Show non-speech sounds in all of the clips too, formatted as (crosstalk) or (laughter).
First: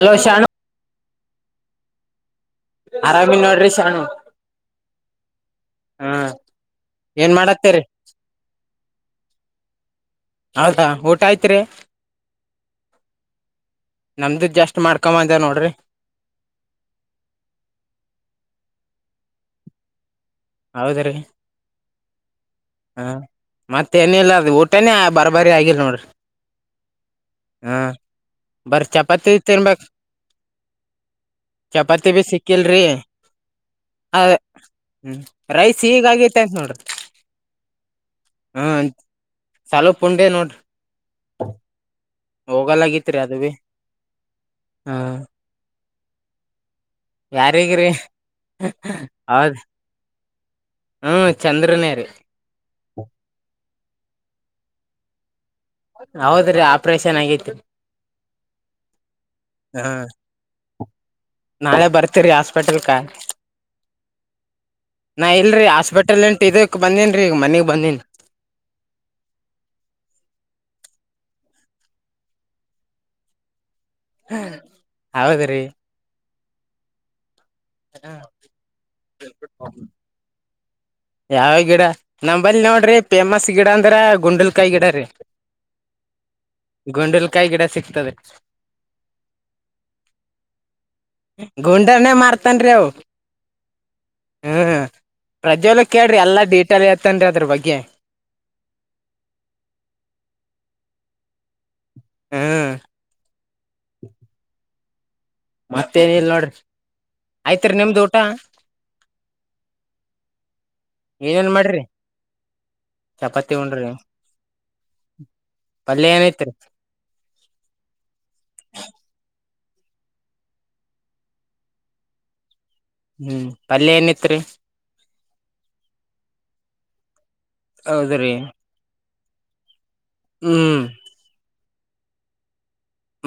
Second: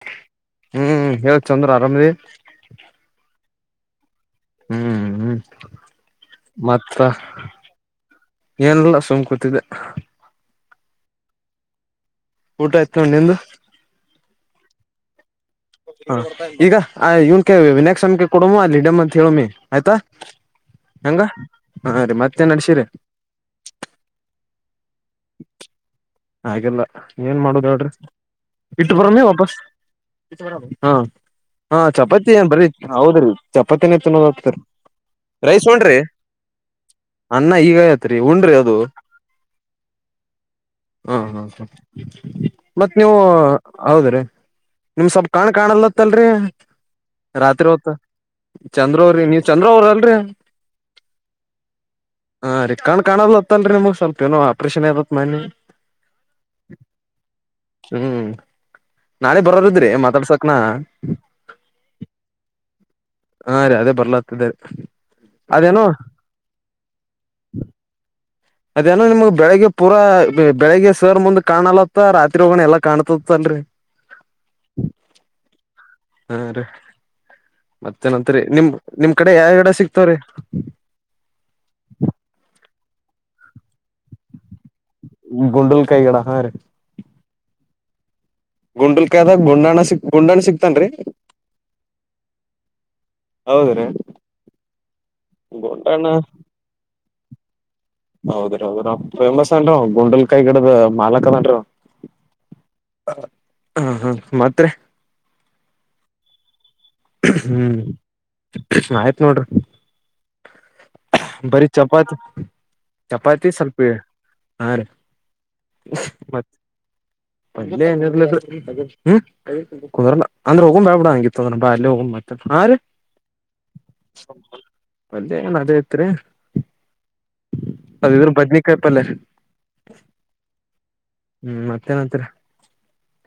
hello Shanu hey Chandru ಆರಾಮದಿ ಶರಣು ಹ್ಮ್ ಹ್ಮ್ ಮತ್ತ ಏನ್ ಮಾಡತ್ತೇರಿ ಏನಿ ಲ್ಲ ಸುಮ್ ಕುತ್ತಿದ್ದ ಹೌದಾ ಊಟ ಆಯ್ತ್ರಿ ಊಟ ಆಯ್ತ ನೋಡ್ ನಿಂದು ಕಮ ಅಂದೆ ನೋಡಿ ಹ ಈಗ ಆ ಇವನ್ ಕೇಳ ವಿನಾಯಕ್ ಸಂ ಕೊಡಮ್ಮ ಅಲ್ಲಿ ಇಡೆಮ್ ಅಂತ ಹೇಳಿ ಆಯ್ತಾ ಹೆಂಗ ಹಾ ರೀ ಮತ್ತೆ ನಡ್ಸಿರಿ ಹ ಮತ್ತೆ ನ ಇಲ್ಲ ಊಟನೇ ಬರ್ ಬರಿ ಆಗಿಲ್ಲ ನೋಡಿರಿ ಹಾಗಿಲ್ಲ ಏನ್ ಮಾಡುದ ಹೇಳ್ರಿ ಬರ ಇಟ್ಟ ಬರೋಮ್ಮಿ ಚಪಾತಿ ವಾಪಸ್ ತಿನ್ಬೇಕ್ ಹ ಹಾ ಬಿ ಚಪಾತಿ ಏನ್ ಬ್ರಿ ಸಿಕ್ಕಿಲ್ರಿ ಹೌದ್ರಿ ಚಪಾತಿನೇ ಅ ತಿನ್ನೋದ ಹತರಿ ಹ್ಮ್ ರೈಸ್ ನೋನ್ ಈಗ ಆಗೈತೆ ಅಂತ ನೋಡ್ರಿ ಅ ಈಗ ಆಯತ್ರಿಉಂಡ್ರಿ ಅದು ಹ್ಮ್ ಸಾಲು ಪುಂಡೆ ನೋಡ್ರಿ ಹ್ಮ ಹ್ಮ ಮತ್ತ್ ನೀವು ಹೋಗಲ್ಗತ್ರಿ ಅದು ಬಿ ಹೌದ್ರೀ ನಿಮ್ ಹ್ಮ್ ಸ್ವಲ್ ಕಣ ಕಣ್ಣ ಲ್ಲತ್ತಲ್ರಿ ರಾತ್ರಿ ಯಾರಿಗ್ರಿ ಹೊತ್ ಚಂದ್ರವ್ರಿ ನೀವ ಹೌದ್ ಚಂದ್ರ ಅವ್ರ ಅಲ್ರಿ ಹ್ಮ್ ಚಂದ್ರನೇ ರೀ ಹ ರಿ ಕಣ ಕಾಣದ್ ಅತ್ತಲ್ರರಿ ನಮ ಸ್ವಲ್ಪ ನೋ ಆಪ್ರೇಷನ್ ಆಗ್ಯದ ಅಂತ ಮನ್ನಿ ಹೌದ್ರಿ ಆಪ್ರೇಷನ್ ಆಗೇತಿ ಹ್ಮ್ ನಾಳೆ ಹ ಬರೋರಿದ್ರಿ ಮಾತಾಡ್ಸಕ್ನಾ ನಾಳೆ ಬರ್ತೀರಿ ಹಾಸ್ಪಿಟಲ್ ಕ ಹಾ ರೀ ಅದೇ ಬರ್ಲತ್ತಿದ ನಾ ಇಲ್ರರಿ ಅದೇನೋ ಹಾಸ್ಪಿಟಲ್ ಎಂಟು ಇದಕ್ ಬಂದೇನ್ರೀ ಈಗ ಮನಗ್ ಬಂದೀನ್ ಅದೇನೋ ನಿಮಗ್ ಬೆಳ್ಳಗೆ ಪೂರಾ ಬೆಳಿಗ್ಗೆ ಸರ್ ಮುಂದ ಕಾಣಲತ್ತ ರಾತ್ರಿ ಹೋಗಣ ಎಲ್ಲಾ ಕಾಣ್ತತ್ತಲ್ರರಿ ಹ ಹೌದ್ರಿ ಹಾ ರೀ ಮತ್ತೆ ನಂತರಿ ನಿಮ್ ನಿಮ್ ಕಡೆ ಯಾವ ಗಿಡ ಯಾವ ಸಿಕ್ತವ್ರೀ ೀ ೇಮಸ್ ಗಿಡ ಅಂದ್ರೆ ಗುಂಡಲ್ಕಾಯಿ ಗಿಡ ರೀ ಗುಂಡಲ್ ಕಾಯಿ ಹಾ ರೀ ಗುಂಡಲ್ಕಾಯಿ ಗಿಡ ಸಿಗ್ತದ ಗುಂಡಲ್ಕಾಯದಾಗ ಗುಂಡಾಣ ಸಿಕ್ ಗುಂಡಾಣ ಸಿಕ್ತನ್ರಿ ಹತಾನರೆವು ಹೌದ ರೀ ಪ್ರಜ್ವಲ್ಗೆ ಕೇಳ್ರಿ ಎಲ್ಲಾ ಡೀಟೇಲ್ ತಂದ್ರೆ ಅದ್ರ ಬಗ್ಗೆ ಹೌದ್ರಿ ಹೌದ್ರ ಫೇಮಸ್ ಅನ್ರು ಗುಂಡಲ್ಕಾಯಿ ಗಿಡದ ಮಾಲಕದನ್ರು ಹ್ಮ್ ಹಾ ಹಾ ಮಾತ್ರೆ ಮತ್ತೇನ ಇಲ್ ನೋಡ್ರಿ ಆಯ್ತ್ರಿ ಹ್ಮ್ ನಿಮ್ದ್ ಊಟ ಆಯ್ತ್ ನೋಡ್ರಿ ಏನೇನ್ ಬರಿೀ ಮಾಡ್ರಿ ಚಪಾತಿ ಚಪಾತಿ ಸ್ವಲ್ಪ ಪಲ್ಯ ಏನೈತ್ರಿ ಮತ್ತೇನ್ ಇಲ್ರಿ (inaudible) ಪಲ್ಯ ಎನೆತ್ರಿ (inaudible) ಅದ್ರ ಹೌದ್ರಿ ಬದನಿಕಾಯಪಲ್ಯ (inaudible) ಹ್ಮ್ ಹ್ಮ್ ಮತ್ತೇನತ್ತಿರಿ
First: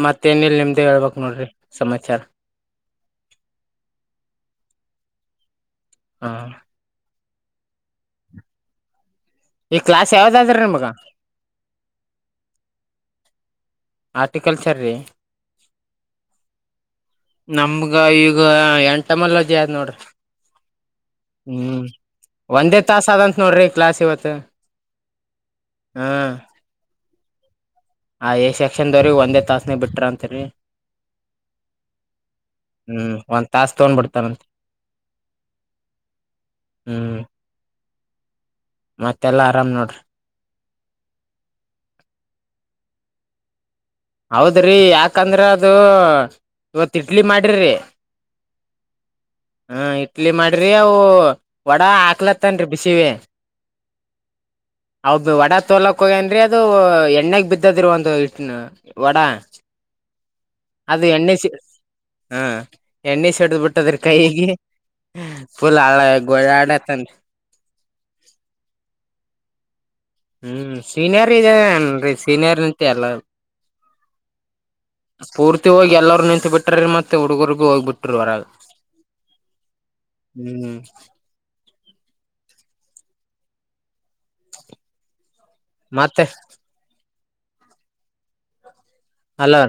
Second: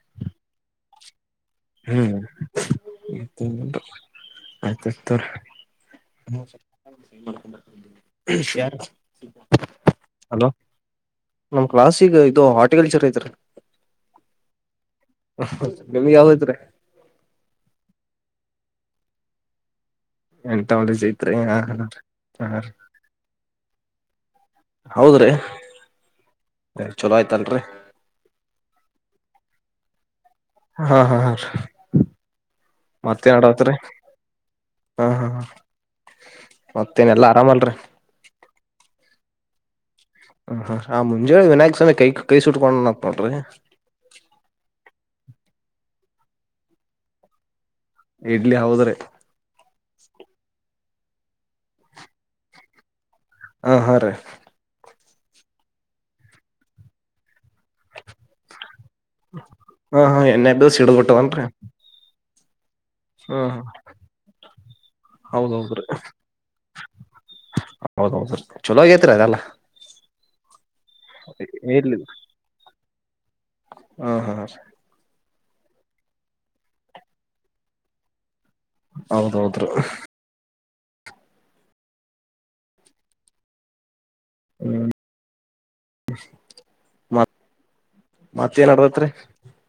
ಮತ್ತೇನಿಲ್ ನಿಮ್ದ್ ಹೇಳ್ಬಕ್ ನೋಡ್ರಿ (inaudible) (inaudible) (inaudible) (inaudible) ಸಮಾಚಾರ ಹಾ ಈ ಕ್ಲಾಸ್ ಅಲೋ ಯಾವ್ದಾದ್ರಿ ನಿಮಗ ನಮ ಕ್ಲಸ್ಗ ಇದು ಹಾರ್ಟಿಕಲ್ಚರ್ ಐ (inaudible) ಆರ್ಟಿಿಕಲ್ಚಾರ ರಿ ನಿಮ್ಗೆ ಯಾವ್ದ ಐತ್ರಿ ನಮ್ಗ ಈಗ (unintelligible) ಎಂಟಾವಲೇಜ್ ಐತ್ರಿ ಹಾ ಹಾ ಹ್ಮ್ ಹಾ ಒಂದೇ ತಾಸ ಆದಂತ ನೋಡ್ರಿ ಕ್ಲಾಸ್ ಇವತ್ತು ಹೌದ್ರಿ ಹ್ಮ ಚಲೋ ಆಯ್ತೇನ್ರರಿ ಆ ಎ ಸೆಕ್ಷನ್ ದವ್ರ ಒಂದೇ ತಾಸನ ಬಿಟ್ರ ಅಂತ ಹಾ ಹಾ ಹ ಹ್ಮ್ ಮತ್ತೇನ್ ಒಂದ್ ಆಡತ್ರಿ ತಾಸ್ ತಗೊಂಡ್ ಬಿಡ್ತಾರಂತ ಹಾ ಹಾ ಮತ್ತೇನ್ ಹ್ಮ್ ಎಲ್ಲಾ ಆರಾಮಲ್ರಿ ಮತ್ತೆಲ್ಲಾ ಆರಾಮ್ ನೋಡ್ರಿ ಹ್ಮ್ ಹ್ಮ್ ಆ ಮುಂಜೆೆ ವಿನಾಯಕ್ ಸ್ವಾಮಿ ಕೈ ಕೈ ಸುಟ್ಕೊಂಡನ ನೋಡ್ರಿ ಹೌದ್ರಿ ಯಾಕಂದ್ರ ಅದು ಇವತ್ ಇಡ್ಲಿ ಮಾಡಿರಿ ಇಡ್ಲಿ ಹೌದ್ರೆ ಹ ಇಡ್ಲಿ ಮಾಡ್ರಿ ಅವು ವಡಾ ಹಾಕ್ಲತ್ತನ್ರಿ ಬಿಸಿವೆ ಆ ಹಾ ರೀ ಅವ ವಡ ತೋಲಕ್ ಹೋಗ್ಯನ್ರಿ ಅದು ಎಣ್ಣಾಗ ಬಿದ್ದದರ ಒಂದು ವಡಾ ಹಾ ಹಾ ಎಣ್ಣೆ ದಿವಸ (unintelligible) ಹಿಡಬಟ್ಟದನ್ರಿ ಹ್ಮ್ ಎಣ್ಣೆ ಸಡ್ದ್ ಬಿಟ್ಟದ್ರಿ ಕೈಗೆ ಫುಲ್ ಹೌದೌದ್ರಿ ಹ ಗೋಳಾಡತಂದ ಹೌದೌದ್ರಿ ಚಲೋ ಆಗೇತ್ರಿ ಅದೆಲ್ಲ ಹ್ಮ್ ಸೀನರಿ ಇರ್ಲಿ ಇಏನ್ರಿ ಸೀನರಿಂತೆ ಎಲ್ಲ ಹಾ ಹಾ ಪೂರ್ತಿ ಹೋಗಿ ಎಲ್ಲರರು ನಿಂತತ್ ಬಿಟ್ರ ಮತ್ತೆ ಹುಡುಗರ್ಗೂ ಹೋಗಿಬ ಬಿಟ್ರರು ಹೊರಾಗ ಹೌದೌದ್ರ ಹ್ಮ್ ಹ್ಮ್ ಮತ್ತೆ ಮ ಮತ್ತೆ ಏನ ಅಲೋ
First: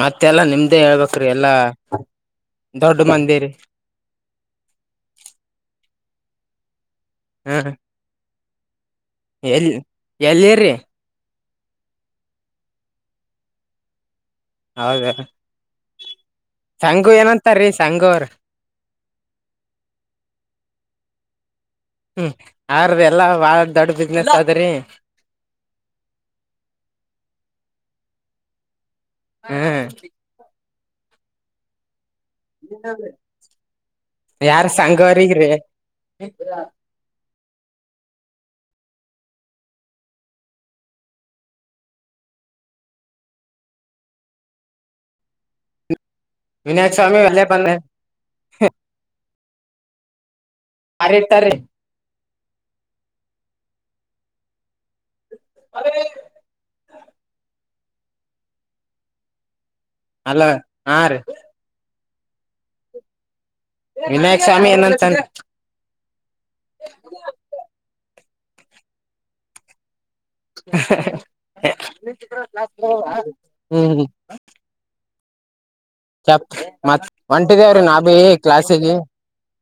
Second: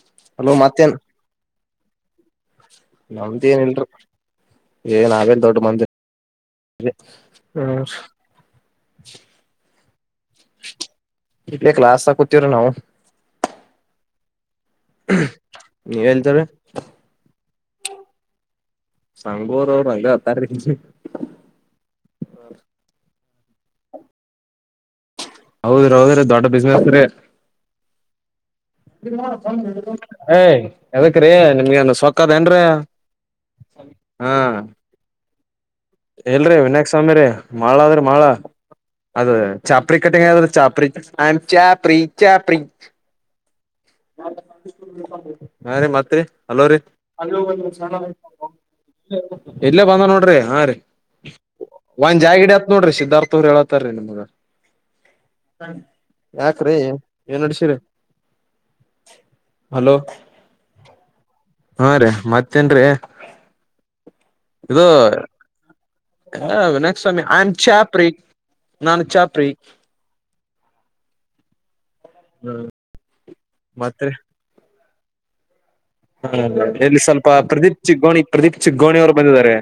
ಮತ್ತೆಲ್ಲಾ ಹಲೋ ನಿಮ್ದೇ ಮತ್ತೇನ್ ಹೇಳ್ಬೇಕ್ರೀ ಎಲ್ಲಾ ದೊಡ್ಡ ನಮ್ದ ಮಂದಿರಿ ಏನಲ್ರ ಏನ್ ಅವೇನ್ ದೊಡ್ಡ ಮಂದ ಹಾ ಹ ಎಲ್ಲಿ (inaudible) ಎಲ್ಲಿರಿ ಇ ಕ್ಲಾಸ್ ಕೂತೀವ್ರ ನಾವು ಹೌದಾ (unintelligible) ಸಂಗು ಏನ ಹತ ರೀ ಸಾಂಗರ್ ಸಂಘೋರ ಅವರು ಅಂಗ ಹತ್ತಾರ ಹ್ಮ್ ಅವ್ರದ ಎಲ್ಲಾ ಬಾಳ ದೊಡ್ ಬಿಸ್ನೆಸ್ ಅದ್ರರಿ ಹೌದ್ರಿ ಹೌದ್ರೀ ದೊಡ್ಡ ಬಿಸ್ನೆೆಸ್ ರಿ ಹ್ಮ್ (inaudible) ಏ ಯದಕ ರೀ ನಿಮ್ಗೆ ಸ್ ಯಾರ್ ಸಂಗವರಿರೀ ಎಲ್ರಿ ವಿನಾಯಕ್ ಸ್ವಾಮಿ ರೀ ಮಾಳ ಆದ್ರೆ ಮಾಳ ಅದ ಚಾಪ್ರಿ ಕಟ್ಟಿಂಗ್ ಚಾಪ್ರಿ ಚಪ್ರ ಚಪ (inaudible) ನಾ ರೀ ಮತ್ರಿ ಹಲೋ ರೀ ವಿನಾಯಕ್ ಸ್ವಾಮಿ ಅಲ್ಲೇ ಬಂದ (inaudible) ಇಲ್ಲೇ ಬಂದ ನೋಡ್ರಿ ಹಾ ರೀ ಯಾರ ಇಟ್ಟಾರಿ ಒಂದ ಜಾಗ ನ ಹತ್ ನೋಡ್ರಿ ಸಿದ್ಧಾರ್ಥ ಅವ್ರು ಹೇಳತ್ತಾರೀ ನಿಮ್ಗ ಯಾಕ್ರೀ ಏನ್ ನಡ್ಸರಿ ಕ ಹಲೋ ಅಲೋ ಹಾ ರೀ ಹಾ ರೇ ಮತ್ತೇನ್ರೀ ವಿನಾಯಕ್ ಸ್ವಾಮಿ ಏನಂತ ಹ ವಿನಕ್ಸ್ವಾಮಿ ಆಮ ಚ ಪ್ರೀ ನಾನು ಚಾಪ್ರಿ (unintelligible) (unintelligible) ಹ್ಮ್ ಮತ್ತೆ ಹಾ ಚಪ್ ಇಲ್ಲಿ ಮತ್ ಸ್ವಲ್ಪ ಹೊಂಟಿದೇವ್ರಿ ಪ್ರದೀಪ್ ನಾ ಬಿ ಚಿಗ್ಗೋಣಿ ಪ್ರದೀಪ್ ಕ್ಲಾಸಿಗೆ ಚಿಗ್ಗೋಣಿ ಅವ್ರು ಬಂದಿದ್ದಾರೆ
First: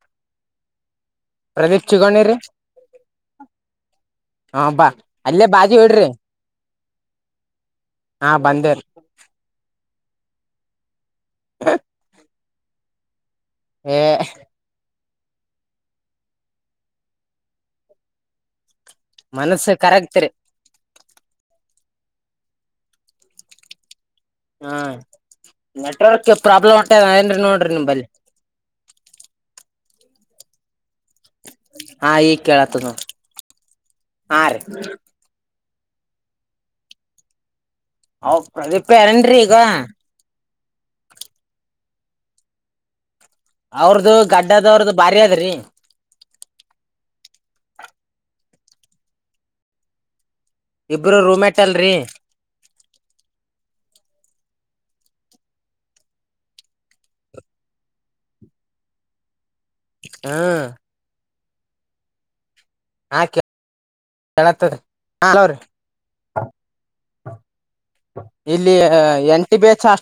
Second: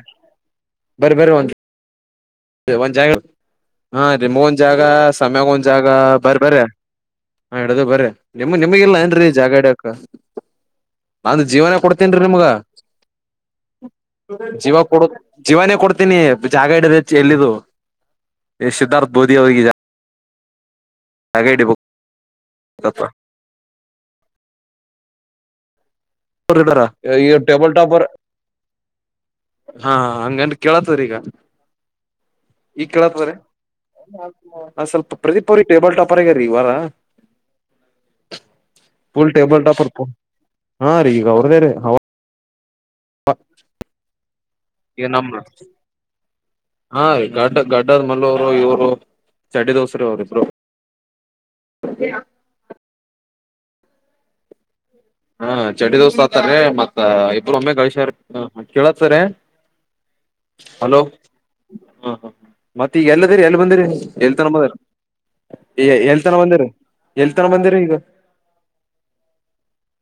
ಬರಿ ಬರಿ ಒಂದ್ ಪ್ರದೀಪ್ ಚುಗಣಿ ರೀ ಒಂದ್ ಜಾಗ ಹಾ ನಿಮಗೊಂದ್ ಹ ಜಾಗ ಬಾ ಅಲ್ಲೇ ಸಮ್ಯಾಗ ಒಂದ್ ಬಾಜಿ ಜಾಗ ಇಡ್ರಿ ಬರ ಬರ ಹಾ ಇಡದು ಬರ ಹಾ ನಿಮ ನಿಮಗ ಬಂದೇವ್ರಿ ಇಲ್ಲ ಏನ್ರೀ ಜಾಗಡ ಕ್ಕ ನಂದುು ಜೀವನನೆ ಕೊಡ್ತೇನ್ ರೀ ನಿಮ್ಗ ಏ ಜವ ಪಡೋ ಜೀವನೇ ಕೊಡ್ತೀನಿ ಜಾಗ ಇಿಡದ ಎಲೆದು ಸಿದ್ಧಾರ್ಥ ಬೋದಿ ಅವ್ರರಿಗೆಗ ಮನಸ್ಸ ಕರೆಕ್ಟ್ ರೀ ಹಾಗಗೇ ಬು ಹಾ ಪ್ರಾಬ್ಲಮ್ ಅವ್ರಿಡಾರ ಹೊಂಟೆ ಈ ಏನ್ರಿ ನೋಡ್ರಿ ಟೇಬಲ್ ಟಾಪರ್ ನಿಂಬಲ್ಲಿಿ ಹಾ ಹಂಗನ್ ಕೇಳತರಿ ಈಗ ಹಾ ಈಗ ಕೇಳತ್ತದ ಈ ನೋಡ್ರಿ ಕಳತ್ವ್ರ ಹಾ ರೀ ನ ಸ್ವಲ್ಪ ಪ್ರದೀಪ ಅವ ಟೇಬಲ್ ಟಾಪರಗ ರೀವಾರಾ ಹೌ ಇಪ ಎನ್್ರೀಗ ೀ ಈಗ ಅವ್ರದೇ ರೀ ಅವ್ರದು ಗಡ್ಡದವ್ರ್ದ ಈಗ ಬಾರಿ ನಮ್ ಅದ್ರಿ ಹಾ ಗಡ್ಡ ಗಡ್ಡದ ಮಲ್ಲ ಅವರು ಇವರು ಚಡ ದೋಸ್ರ ಅವರು ಇದ್ರು ಇಬ್ಬರು ರೂಮೇಟ್ ಆಟಲ್ರರಿ ಹಾ ಚಡ ದೋಸ ಆತಾರ ಮತ್ತ ಇಬ್ಬರು ಒಮ್ಮೆ ಗಳಶ್ಯಾರ ಕೇಳತ್ತಾರ ಹಾ ಹ್ಮ ಹಾ ಹಾ ಮತ್ತ ಈಗ ಎಲ್ಲದಿರಿ ಎಲ್ಲಿ ಬಂದಿರಿ ಎಲ್ತನ ಬಂದರಿ ಕೇಳತ್ತದ್ರಿ ಹಲೋರಿ ಎಲ್ತನ ಬಂದಿರಿ ಎಲ್ತನ ಬಂದಿರಿ ಈಗ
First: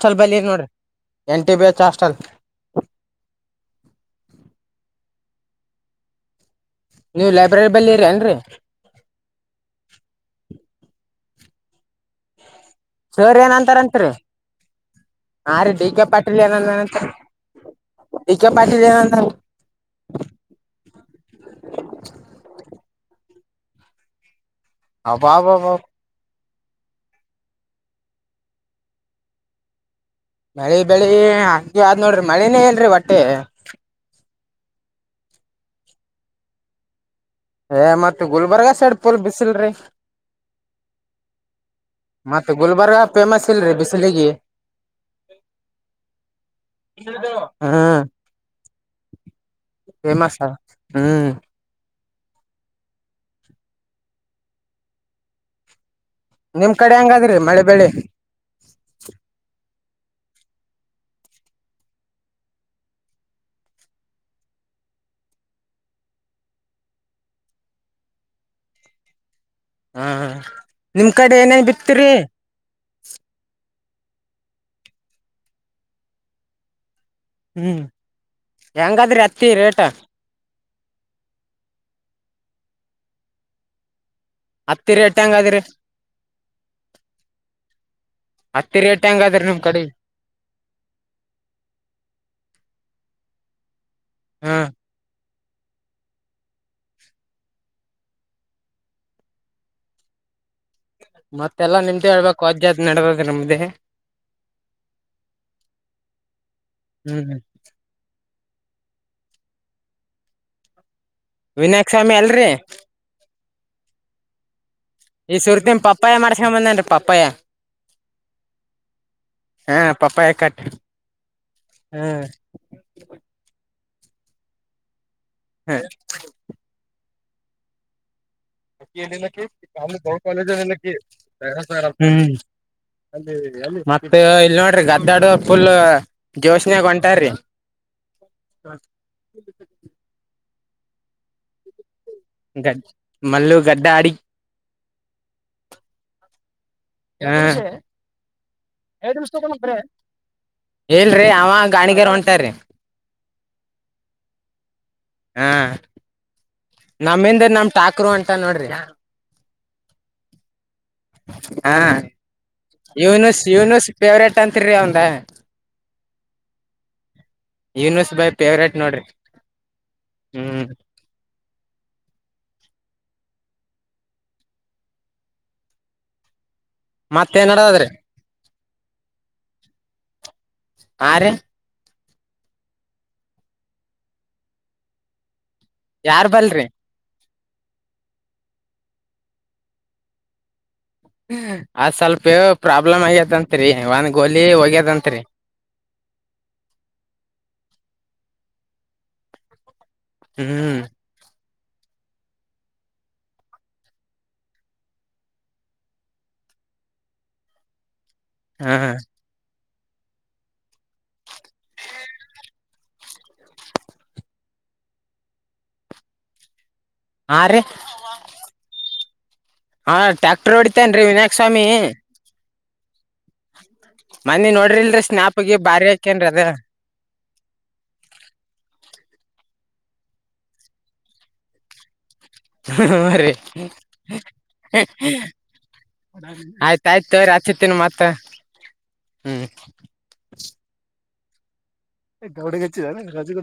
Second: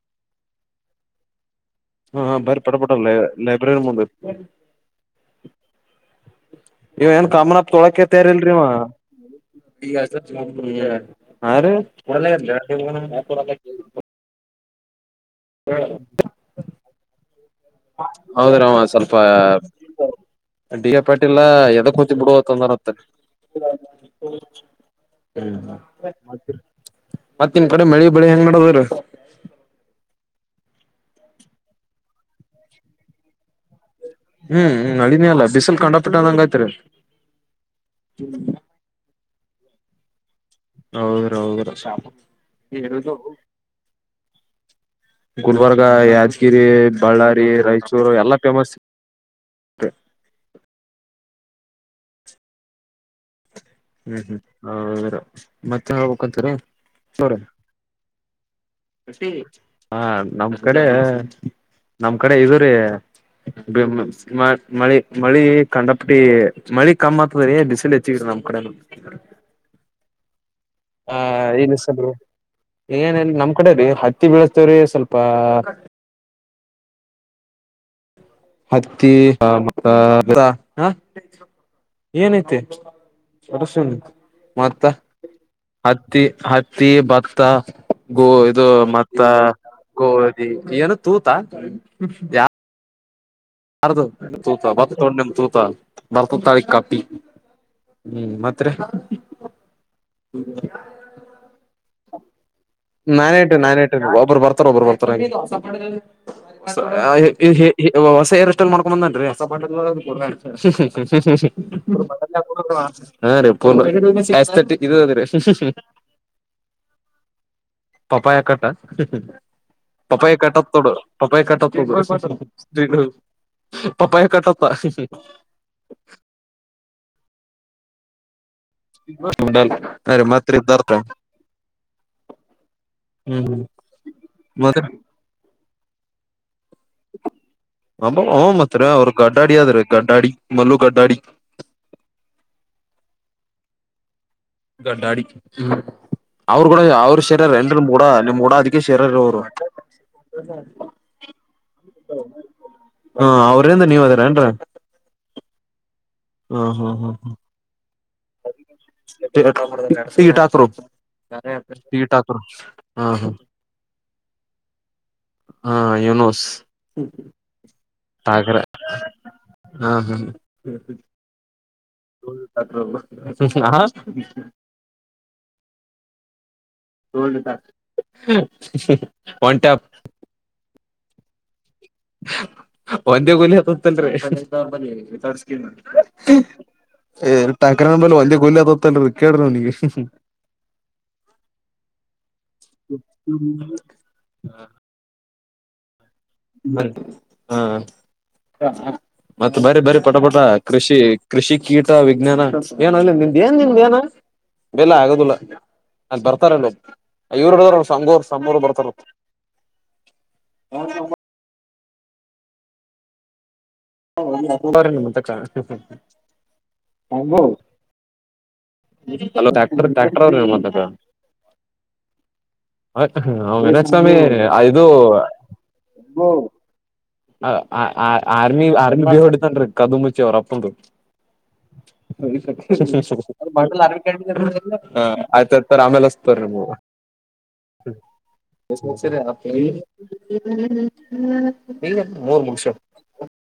ಅಲ್ಲಿ ಬಂದೇನಿ ನೋಡ್ರಿ ನೋಡ್ರ ಏನ್ ಟಿ ಬಿ ಎಚ್ ಹಾಸ್ಟೆಲ್ ಹಾ ಹಾ ಬಾರಿ ಪಟ ಪಟಲ್ಲ ಲೈಬ್ರರಿ ಮುಂದ ಹ್ ಇವ ಏನ್ ನೀವ್ ಲೈಬ್ರರಿ ಕಾಮನಪ್ಪ ಬಲ್ಲಿ ತೊಳಕ ಇರಿ ಏನ್ರಿ ತಯಾರಿಲಿರಿ ಇವ ಹಾ ರಿ ಒ ಸರಿ ಏನ ಅಂತಾರಂತರಿ ಹೇಳು ಡಿ ಕೆ ಹೌದರಮ್ಮ ಪಾಟೀಲ್ ಸ್ವಲ್ಪ ಏನಂದ ಡಿಕೆ ಪಾಟೀಲ್ ಎದಕ್ ಹೋತಿ ಬಿಡು ಅಂದರಂತ ಹ್ಮ್ಮ್ ಅಬ್ಬಾಬಾಬ ಹ್ಮ ಮತ್ತ ನಿಮ್ ಕಡೆ ಮಳಿ ಬೆಳಿ ಹೆಂಗ್ ನಡದಾರ ಮಳೆ ಬೆಳಿ ಹಾಗ ಆದ್ ನೋಡ್ರಿ ಮಳನೇ ಇಲ್ಲಾರಿ ಓಟ್ಟೆ ಹ್ಮ್ ಹ್ಮ್ ಮಳಿನನೆ ಇ ಲ್ಲ ಬಿಸಿಲ್ ಕಂಡಪಟಿ ಅಂದಂಗಯ್ತರಿ ಹ ಮತ್ತೆ ಗುಲ್ಬರ್ಗಾ ಸೈಡ್ ಫುಲ್ ಬಿಸಲು ಸಿಲ್ರಿ ಹೌದ್ರ ಹೌದ್ರ ಮತ್ ಗುಲ್ಬರ್ಗಾ ಫೇಮಸ್ ಇಲ್ರಿ ಬಿಸಿಲಿಗಿ ಗುಲ್ಬರ್ಗಾ ಯಾದಗಿರಿ ಬಳ್ಳಾರಿ ಹ್ಮ್ ರಾಯಚೂರು ಎಲ್ಲಾ ಫೇಮಸ್ ಫೇಮಸ್ ಅದ ಹ್ಮ್ ಹ್ಮ್ ಹ್ಮ್ ಮತ್ತ ಹೇಳ್ಬಕು ಅಂತೀರಿ ಆತ ನಿಮ್ ಕಡೆ ಹೆಂಗಾದ್ರಿ ತಗೋರಿ ಮಳೆ ಬೆಳಿ ಹ ನಮ್ ಕಡೆ ನಮ್ ಕಡೆ ಇದೂರಿ ಮಳಿ ಮಳಿ ಕಂಡಪಟ್ಟಿ ಮಳಿ ಕಮ್ಮ್ ಆತದೀ ಬಿಸಿಲ್ ಹೆಚ್ಚಗ್ರಿ ನಮ ಕಡೆನೂ ಹ್ಮ್ ಹ್ಮ್ ಹ ಏನ್ಸಲ್ರಿ ಏನಿಲ್ಲ ನಮ್ ಕಡೆ ರೀ ಹತ್ತಿ ಬೆಳೆಸ್ತೇವ್ರೆ ಸ್ವಲ್ಪ ಹ್ಮ್ ಹತ್ತಿ ಹೆಂಗಾದ್ರಿ ಹ ರೇಟ ಮತ್ತ ಹಾ ಏನಐತೆ ಅಸ ಮತ್ತ ಹತ್ತಿ ರೇಟ್ ಹೆಂಗಾದ್ರಿ ಹತ್ತಿ ಹತ್ತಿ ಭತ್ತ ಗೋ ಇದು ಹತ್ತಿ ರೇಟ್ ಮತ್ತ ಹೆಂಗಾದ್ರಿ ನಿಮ್ ಕಡೆ ಗೋಧಿ ಏನು ತೂತ ಯ ಅರ್ದುು ತೂತ ಹ್ಮ್ ಒಂದ್ ತೊಂಡೆದ್ರ ನಿಮ್ ತೂತ ಬರ್ತ ತಾಳಿ ಕಪಿ ಹ್ಮ್ ಮತ್ತೆ ಮತ್ತೆಲ್ಲಾ ನಿಮ್ದೇ ಹೇಳ್ಬೇಕು ವಜ್ಜದ್ ನಡದದ್ರಿ ನಾನೆ ನಮ್ದೇ ಇಟ್ಟೇನಿ ನಾನ್ ಇಟ್ಟೇನಿ ಒಬ್ರು ಬರ್ತಾರ ಒಬ್ರು ಬರ್ತಾರ ಹ್ಮ್ ತೇರ್ ಎಷ್ಟ ಎಲ್ ಮಾಡ್ಕೊಂಡ ಬಂದನ್ೀಸ ಹ್ಮ್ ಹ್ಮ್ ವಿನಾಯಕ್ ಹ್ಮ್ಮ್ ಸ್ವಾಮಿ ಅಲ್ರಿ ಹಾ ರಿ ಹು ನ್ರಿ ಆಸ್ಥೆ ಇದ್ರೆ ಈ ಸುರ್ತಿನ್ ಪಪ್ಪಾಯ ಮಾಡ್ಸ್ಕೊಂಡ್ ಬಂದೇನ್ರಿ ಪಪ್ಪಾಯ ಪಪಾಯ ಕಟ್ಟ ಹ ಪಪ್ಪಾಯ ಕಟ್ ಕಟ್ಟತ್ ತೊಡು ಪಪ್ಪಾಯ ಕಟ್ಟ ಹ್ಮ್ ಪಪಾಯ ಕಟ್ಟಕ್ಕ ಹಾ ಹಾ ರೀ ಕಾಲ ಮತ್ರಿ ಇದ್ದಾರ್ರೀ ನೋಡ್ರಿ ಗದ್ದಾಡು (unintelligible) ಫುಲ್ ಜೋಶ್ನ್ಯಾಗ ಹೊಂಟಾರ್ರಿ ಅಬ ಹ ಮತ್ರ ಅವರು ಗಡ್ಡಾಡ ಆದ ಆದ್ರೀ ಗಡ್ಡಾಡಿ ಮಲ್ಲು ಗಡ್ಡಾಡಿ ಗ ಮಲ್ಲು ಗದಡ ಆಡಿ ಗಡಾಡಿ ಅವರು ಕೂಡ ಅವ್ರ ಹ ಶೇರಯಾರ ಎನ್ ಮೂಡ ನಿಮ್ಡ ಅದಕ್ಕೆ ಶೇರಯಾರ ಅವರು ಇಲ್ರಿ ಅವ ಗಾಣಿಗರ್ ಹೊಂಟಾರ್ರಿ ಹಾ ಅವ್ರಿಂದ ನೀವ್ ಅದಾರ ಏನ್ರ ಹಾ ಹಾ ನಮ್ಮಿಂದ ನಮ್ ಠಾಕರು ಅಂಟ ನೋಡ್ರಿ ಸಿಾಕರು ಹ ಸಿ ಾಕೂ ಹಾ ಹಾ ಯೂನುಸ್ ಯೂನುಸ್ ಫೇವ್ರೇಟ್ ಅಂತ್ರಿ ಅವಂದ ಹಾ ಯುನೂಸ್ ಯೂನುಸ್ ಬೈ ಕ್ರ ಫೇವ್ರೇಟ್ ನೋಡ್ರಿ ಹಾ ಹ ಹ್ಮ್ (unintelligible) (unintelligible) ತೋಲ್ದ ಮತ್ತೇನ್ ನಡದದ್ರಿ (unintelligible) ಒನ್ಟ್ಯಾಪ್ ಆರ ಒಂದೇ ಗುಲಿ ಹತತಲ್ರಿಿ ಯಾರ್ ಬಲ್ರಿ ಏ ಟಾಕರಲೆ ಒಯ ಕೊಲ್ಲ ಅ ತತ್ತಲ್ಲ ಕೇಡ ಅದ್ ಸ್ವಲ್ಪ ಪ್ರಾಬ್ಲಮ್ ಆಗ್ಯದಂತ್ರಿ ಒಂದ್ ಗೋಲಿ ಹೋಗ್ಯದಂರಿ ಹಾ ಮತ್ತೆ ಬರ ಬರಿ ಪಟ ಪಟ ಹ್ಮ್ ಕೃಷಿ ಕೃಷಿ ಕೀಟ ವಿಜ್ಞಾನ ಏನ ಇಲ್ಲ ನಿ ಏನ್ ನಿ ಏನ ಬೆಲ್ಲ ಆಗದಿಲ್ಲ ಅದ ಬರ್ತಾರಲ್ಲ ಇವ್ರಡ ಸಂಗೋರ್ ಸರು ಹ ಬರ್ತಾರ ಹ ತ್ತ (unintelligible) ಹ ರೀ ಹ್ಮ ಹಾ ಟ್ಯಾಕ್ಟರ್ ಹೊಡಿತೇನ್ ರೀ ವಿನಾಯಕ್ ಸ್ವಾಮಿ (unintelligible) ಮನ್ನಿ ದು ನೋಡ್ರಿಲ್ರರಿ ಸ್ನಾಪ್ಗೆ ಬಾರಿ ಹಾಕೇನ್ರಿ ಅದ (unintelligible) ಆರ್ಮಿ ಬಿ ಹೊಡಿತನ್ ಕದುಂಬಚ್ಚಿ ಅವ್ರ ಅಪ್ಪಂದು ಹ್ಮ (unintelligible) ರೀ ಆಯ್ತ ಆಯ್ತ ತೋರಿ ಹಚ್ಚತಿನ್ ಮತ್ತ ಹ್ಮ್ ಹ್ಮ್ ಗೌಡ ಹೆಚ್ಚಿದ ಏನ್